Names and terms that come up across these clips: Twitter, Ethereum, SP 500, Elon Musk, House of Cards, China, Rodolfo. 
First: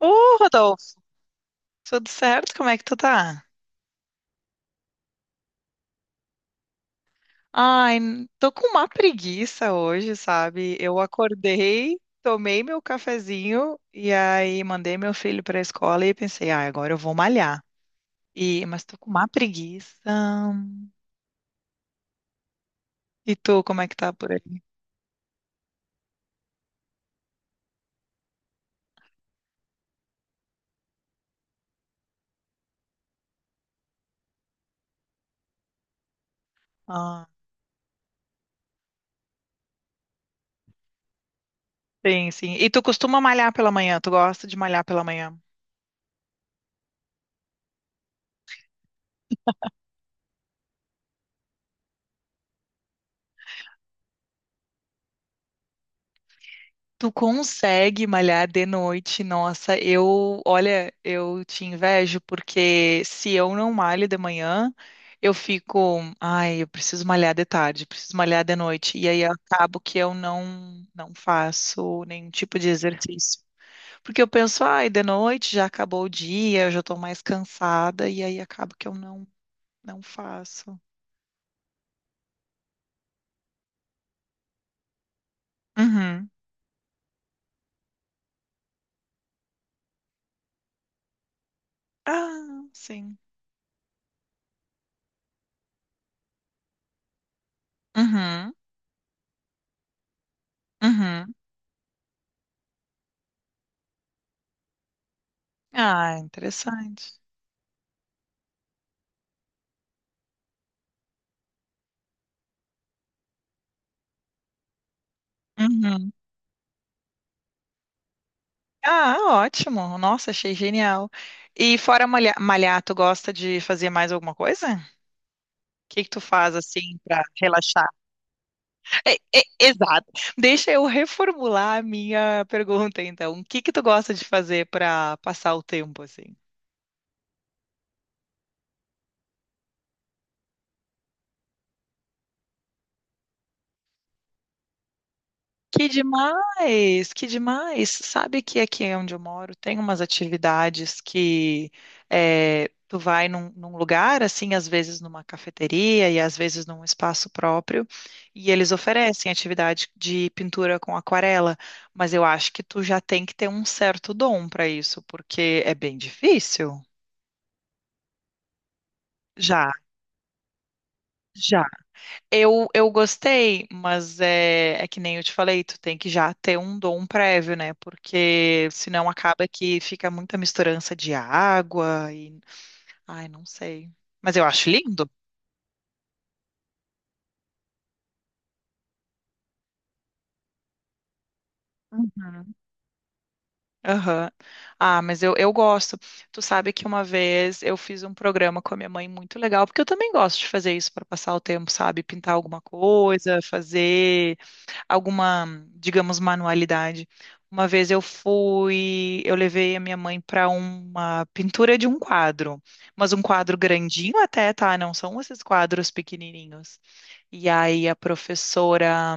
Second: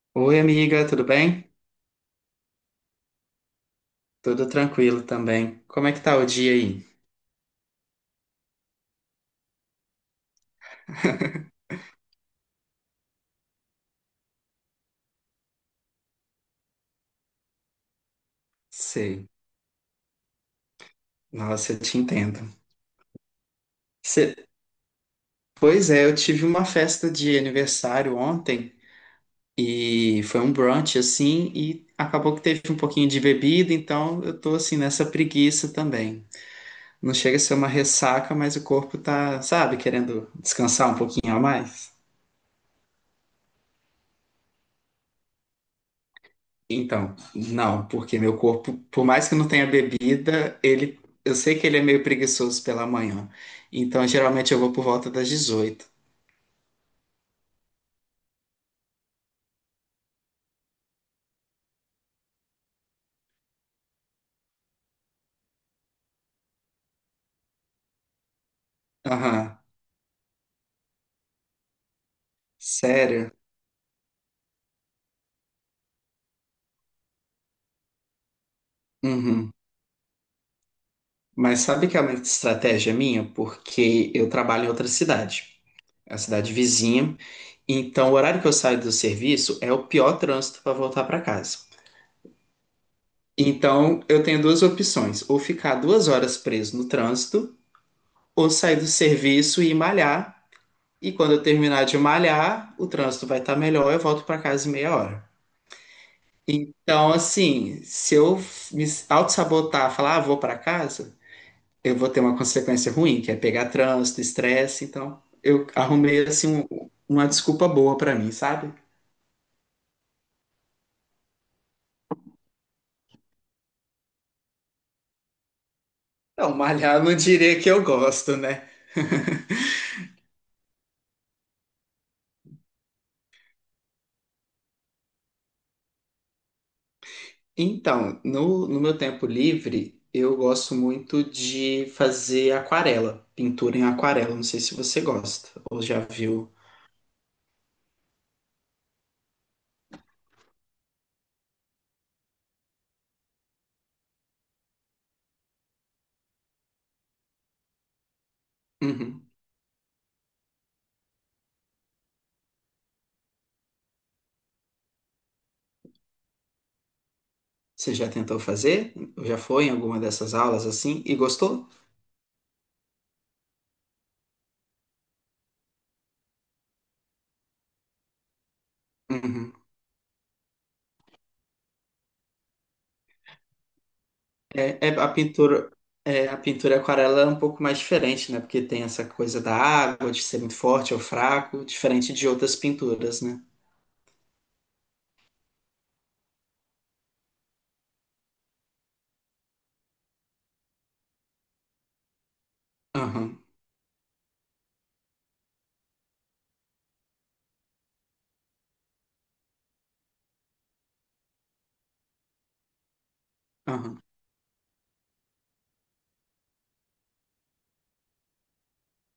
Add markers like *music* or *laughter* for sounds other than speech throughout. Ô, Oi, amiga, Rodolfo, tudo bem? tudo certo? Como é que tu tá? Tudo tranquilo também. Como é que tá o dia aí? Ai, tô com uma preguiça hoje, sabe? Eu *laughs* acordei, tomei meu cafezinho e aí mandei meu filho pra escola e pensei, ah, agora eu vou malhar. E, mas tô com uma Sei. preguiça. Nossa, eu te entendo. E tu, como é que tá por Cê- aí? Pois é, eu tive uma festa de aniversário ontem e foi um brunch assim e acabou que teve um pouquinho de bebida, então eu tô assim nessa preguiça também. Não Ah, chega a ser uma ressaca, mas o corpo tá, sabe, querendo descansar um pouquinho a mais. sim, sim. E tu costuma malhar pela manhã? Tu gosta de malhar pela manhã? Então, não, porque meu corpo, por mais que não tenha bebida, ele, eu sei que ele é meio preguiçoso pela manhã. Então, geralmente eu vou por volta das 18h. Tu consegue malhar de noite? Nossa, eu, olha, eu te invejo porque se eu não malho de manhã, eu fico, ai, eu preciso malhar de tarde, preciso malhar de noite, e aí Aham, acabo que eu não faço nenhum tipo de sério? exercício. Porque eu penso, ai, de noite já acabou o dia, eu já tô mais cansada e aí acabo que eu não Uhum. não faço. Mas sabe que é uma estratégia minha? Porque eu trabalho em outra cidade, é a Uhum. cidade vizinha. Então, o horário que eu saio do serviço é o pior trânsito para voltar para casa. Ah, sim. Então, eu tenho duas opções: ou ficar 2 horas preso no trânsito, ou Uhum. sair do serviço e malhar. E quando Uhum. eu terminar de malhar, o trânsito vai estar melhor, eu volto para casa em meia hora. Ah, interessante. Então, assim, se eu me auto-sabotar, falar, ah, vou para casa, eu vou ter uma consequência ruim, que é pegar trânsito, estresse. Então, eu Uhum. arrumei, assim, uma desculpa boa para mim, sabe? Ah, ótimo. Nossa, achei genial. E fora malhar, tu gosta de fazer mais alguma coisa? O que que tu faz Não, malhar assim eu não para diria que eu relaxar? gosto, né? É, é, *laughs* exato. Deixa eu reformular a minha pergunta, então. O que que tu gosta de fazer para passar o tempo assim? Então, no meu tempo livre, eu gosto muito de fazer aquarela, pintura em aquarela. Não sei se você gosta ou Que já viu. demais, que demais. Sabe que aqui onde eu moro tem umas atividades que tu vai num lugar, assim, às vezes numa cafeteria e às vezes num espaço próprio, e eles Uhum. oferecem atividade de pintura com aquarela, mas eu acho que tu já tem que ter um certo dom para isso, porque é bem difícil. Você já tentou fazer? Já foi em Já, alguma dessas aulas assim e já. gostou? Eu gostei, mas é que nem eu te falei, tu tem que já ter um dom prévio, né? Porque senão acaba Uhum. que fica muita misturança de água e. Ai, não sei. Mas eu acho É, lindo. É, a pintura aquarela é um pouco mais diferente, né? Porque tem essa coisa da água, de ser muito forte ou fraco, diferente de Uhum. outras pinturas, né? Aham. Ah, mas eu gosto. Tu sabe que uma vez eu fiz um programa com a minha mãe muito legal, porque eu também gosto de fazer isso para passar o tempo, sabe? Pintar alguma Aham, coisa, fazer alguma, digamos, manualidade. Uma vez eu fui, eu levei a minha mãe para uma pintura de um quadro, mas um quadro aham. grandinho até, tá? Não são esses quadros pequenininhos. E aí a professora,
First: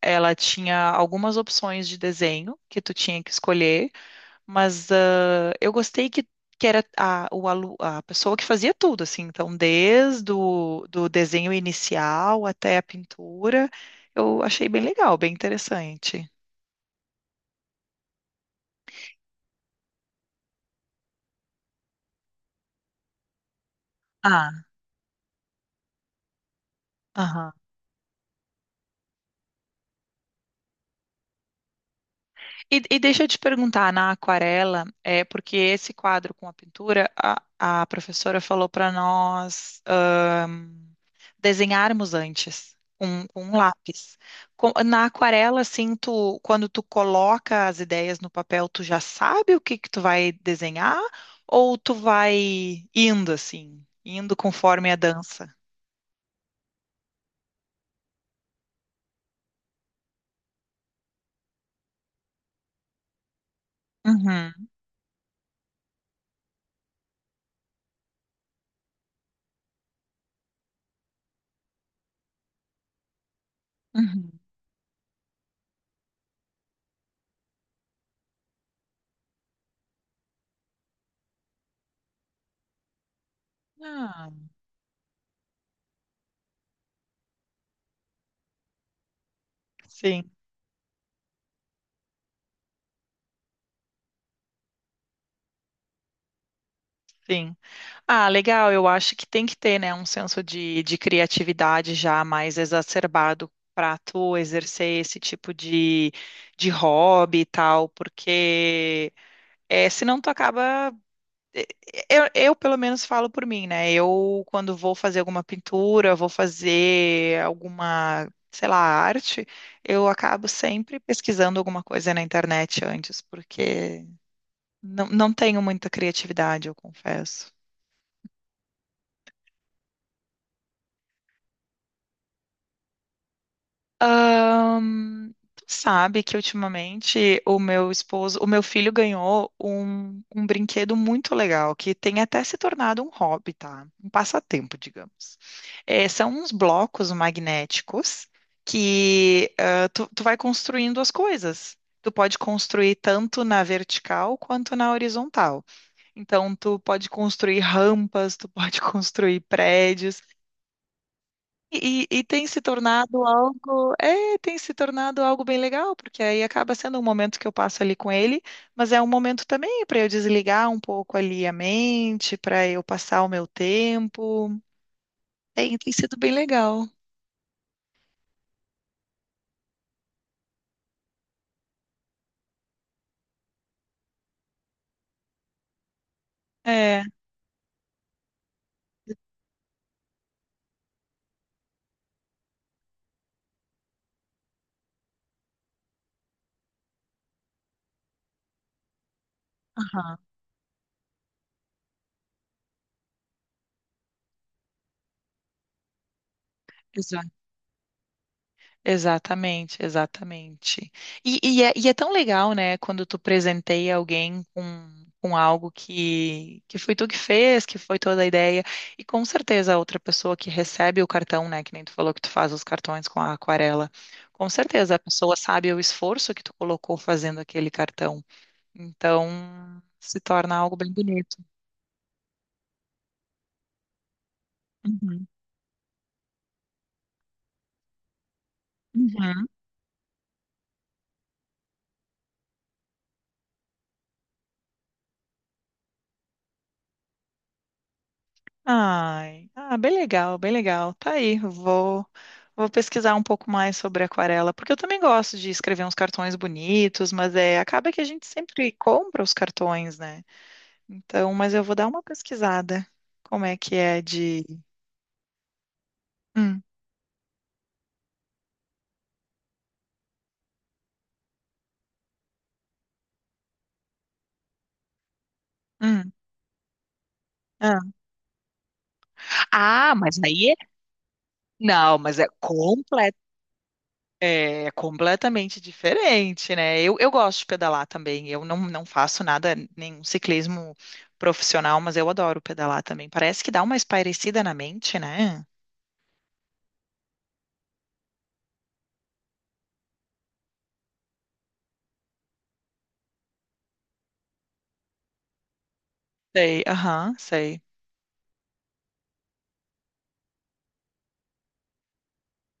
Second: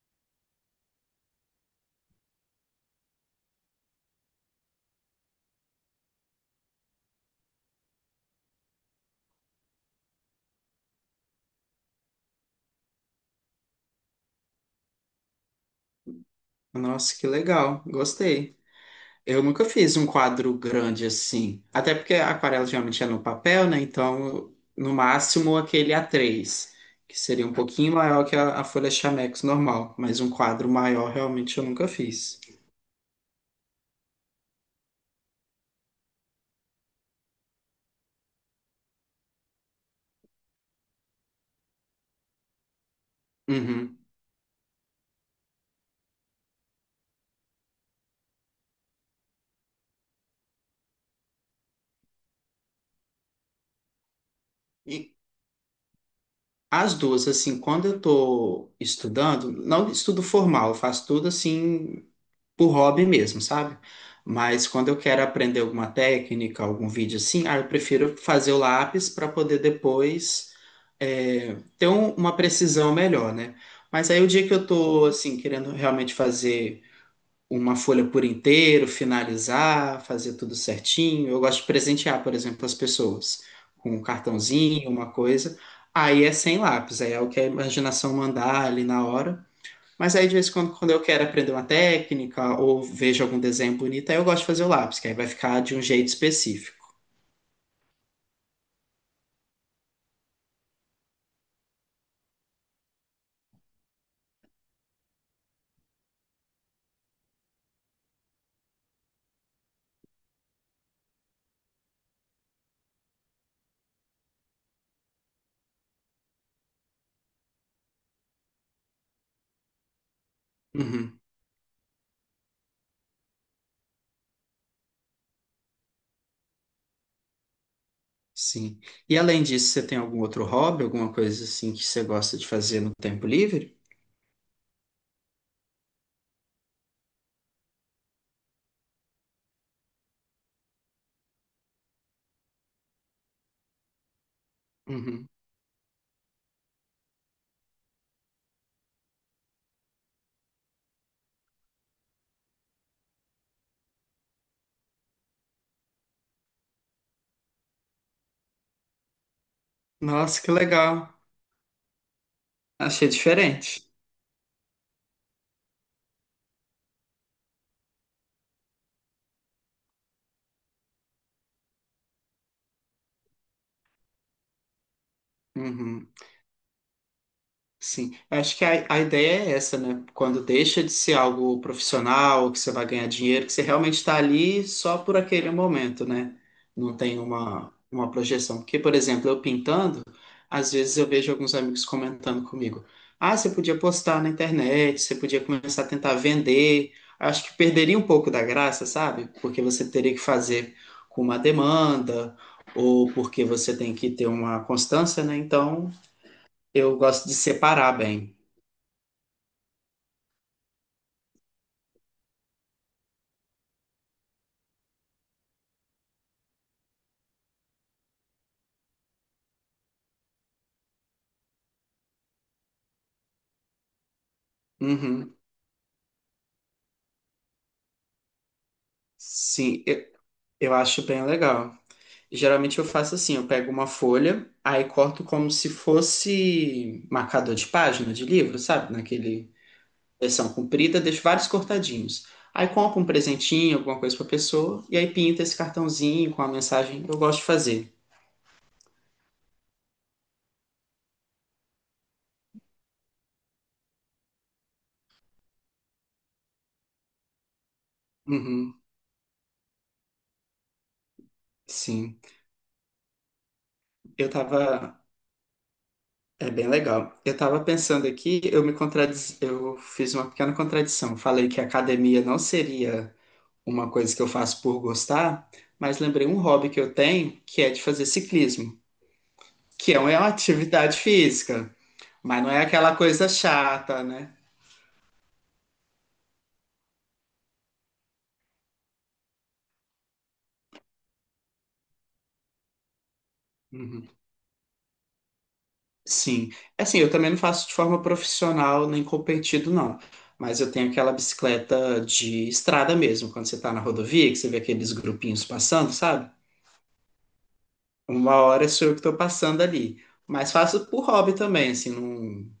ela tinha algumas opções de desenho que tu tinha que escolher. Mas ah, eu gostei que era a pessoa que fazia tudo, assim. Então, desde o do desenho inicial até a pintura, eu achei bem legal, bem interessante. Nossa, que legal, gostei. Eu nunca fiz um quadro grande assim. Até porque a aquarela geralmente é no papel, né? Então, Ah, no máximo, aquele A3, que seria aham. um pouquinho maior que a folha Chamex normal. Mas um quadro maior, realmente, eu nunca fiz. E deixa eu te perguntar, na aquarela, é porque esse quadro com a pintura, a professora falou para nós desenharmos antes. Com um Uhum. lápis. Na aquarela, assim, tu, quando tu coloca as ideias no papel, tu já sabe o que que tu vai desenhar ou tu vai indo, assim, indo conforme a E dança? as duas, assim, quando eu tô estudando, não estudo formal, eu faço tudo assim por hobby mesmo, sabe? Uhum, Mas quando eu quero aprender alguma técnica, algum vídeo assim, ah, eu prefiro fazer o lápis para poder depois é, ter uma precisão melhor, né? Mas aí o uhum. dia que eu tô assim querendo realmente fazer uma folha por inteiro, finalizar, fazer tudo certinho, eu gosto de presentear, por exemplo, as pessoas com um Ah, cartãozinho, uma coisa. Aí é sem lápis, aí é o que a imaginação mandar ali na hora. Mas aí, sim, de vez em quando, quando eu quero aprender uma técnica ou vejo algum desenho bonito, aí eu gosto de fazer o lápis, que aí vai ficar de um jeito específico. sim. Ah, legal. Eu acho que tem que ter, né, um senso de criatividade já mais exacerbado para tu exercer esse tipo de hobby e tal, porque é, senão tu acaba. é, eu, pelo menos, falo por mim, né? Eu, quando vou fazer alguma pintura, vou fazer alguma, sei lá, arte, eu acabo sempre Uhum, pesquisando alguma coisa na internet antes, porque não tenho muita criatividade, eu confesso. sim. E além disso, você tem algum outro hobby, alguma coisa assim que você gosta de fazer no tempo livre? Tu sabe que ultimamente o meu esposo, o meu filho ganhou um brinquedo muito legal, que tem até se tornado um hobby, tá? Um passatempo, Uhum. digamos. É, são uns blocos magnéticos que tu vai construindo as coisas. Tu pode construir tanto na vertical quanto na horizontal. Então, tu pode construir rampas, tu pode *laughs* construir prédios. Nossa, que legal. E tem se Achei tornado diferente. algo, é, tem se tornado algo bem legal, porque aí acaba sendo um momento que eu passo ali com ele, mas é um momento também para eu desligar um pouco ali a mente, para eu passar o meu tempo. Tem, tem Uhum. sido bem legal. Sim, eu acho que a ideia é essa, né? Quando deixa de ser algo profissional, que você vai ganhar dinheiro, que você realmente está ali só por aquele momento, né? Não É, tem uma projeção. Porque, por exemplo, eu pintando, às vezes eu vejo alguns amigos comentando comigo: ah, você podia postar na internet, você podia começar a tentar vender. Acho que perderia um pouco da graça, sabe? Porque você teria aham, que fazer com uma demanda, ou porque você tem que ter uma constância, né? Então, eu gosto de separar bem. exatamente, exatamente. E é tão legal, né, quando tu presenteia alguém com algo que foi tu que fez, que foi toda a ideia, e com certeza a outra pessoa que recebe o cartão, né, que nem tu falou que tu faz os cartões com a aquarela, com certeza a pessoa Uhum. sabe o esforço que tu colocou fazendo aquele cartão. Então, Sim, eu, se torna eu algo bem acho bem bonito. legal. Geralmente eu faço assim, eu pego uma folha, aí corto Uhum. como se fosse marcador de página de livro, sabe? Uhum. Naquele versão comprida, deixo vários cortadinhos. Aí compro um presentinho, alguma coisa pra pessoa, e aí pinto esse cartãozinho com a mensagem que eu gosto de fazer. Ai, ah, bem legal, bem legal. Tá aí, vou, vou pesquisar um pouco mais sobre aquarela, porque eu também gosto de escrever uns cartões bonitos, mas é, acaba que a gente sempre Uhum, compra os cartões, né? Então, mas eu vou dar uma sim. pesquisada. Como é que é Eu de. tava. É Hum, bem legal. Eu tava pensando aqui, eu fiz uma pequena contradição. Falei que a academia não seria uma coisa que eu faço por gostar, mas hum, lembrei um hobby que eu tenho, que é ah. de fazer ciclismo, que Ah, é uma *laughs* é mas uma aí, atividade física, não, mas é mas não é aquela coisa chata, né? é completamente diferente, né? Eu gosto de pedalar também. Eu não faço nada, nenhum ciclismo profissional, mas eu adoro pedalar também. Parece que dá uma Uhum. espairecida na mente, né? Sim. É. Assim, eu também não faço de forma profissional nem competido, não. Mas eu tenho aquela bicicleta de estrada mesmo, quando você tá na rodovia, que você vê aqueles grupinhos passando, sabe? Sei, aham, sei. Uma hora sou eu que tô passando ali. Mas faço por hobby também, assim, não,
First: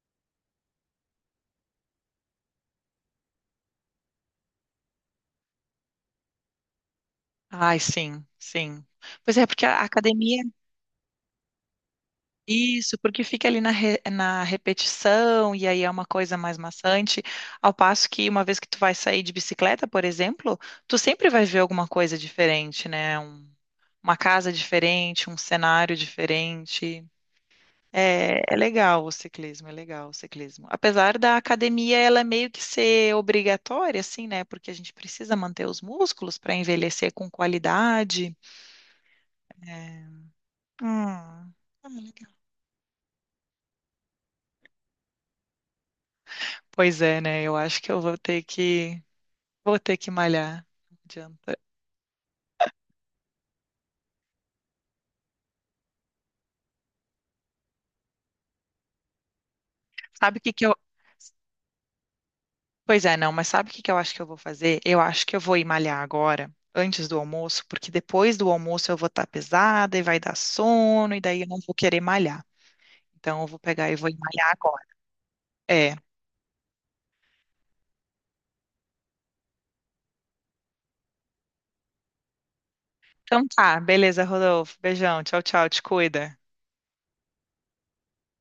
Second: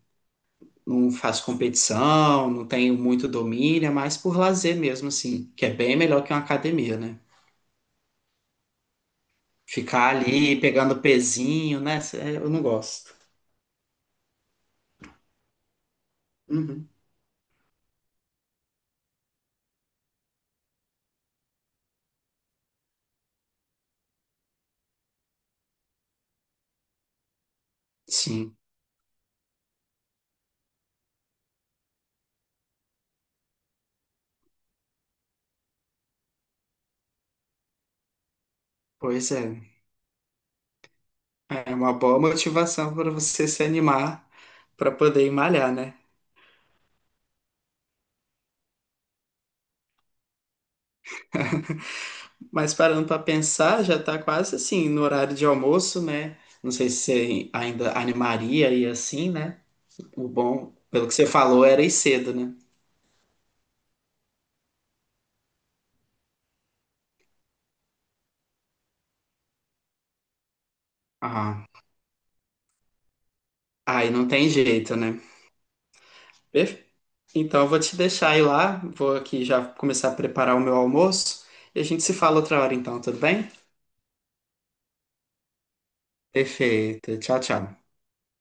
não faço competição, não tenho muito domínio, é mais por lazer mesmo, assim, que é bem melhor que uma academia, né? Ai, sim, sim. Pois é, porque a Ficar academia, ali pegando pezinho, né? Eu não isso, gosto. porque fica ali na, na repetição e aí é uma coisa mais Uhum. maçante. Ao passo que uma vez que tu vai sair de bicicleta, por exemplo, tu sempre vai ver alguma coisa diferente, né? Uma casa diferente, um cenário diferente. É, Sim, é legal o ciclismo, é legal o ciclismo. Apesar da academia ela é meio que ser obrigatória, assim, né? Porque a gente precisa manter os músculos para envelhecer com qualidade. pois é. É. Hum. É Ah, uma boa legal. motivação para você se animar para poder ir malhar, né? Pois é, né? Eu acho que eu vou ter que malhar. Não adianta. Mas parando para pensar, já tá quase assim no horário de almoço, né? Não sei se você ainda animaria e assim, né? O Sabe o que que bom, eu pelo que você falou, era ir cedo, né? pois é, não, mas sabe o que que eu acho que eu vou fazer? Eu acho que eu vou ir malhar agora, antes do almoço, porque depois do almoço eu vou estar pesada e vai dar sono e daí eu não Ah, vou querer malhar. Então eu vou pegar e vou aí não tem malhar agora. jeito, né? É. Então, eu vou te deixar ir lá, vou aqui já começar a preparar o meu almoço e a gente se fala outra hora então, tudo Então bem? tá, beleza, Rodolfo. Beijão, tchau, tchau, te cuida. Perfeito. Tchau, tchau.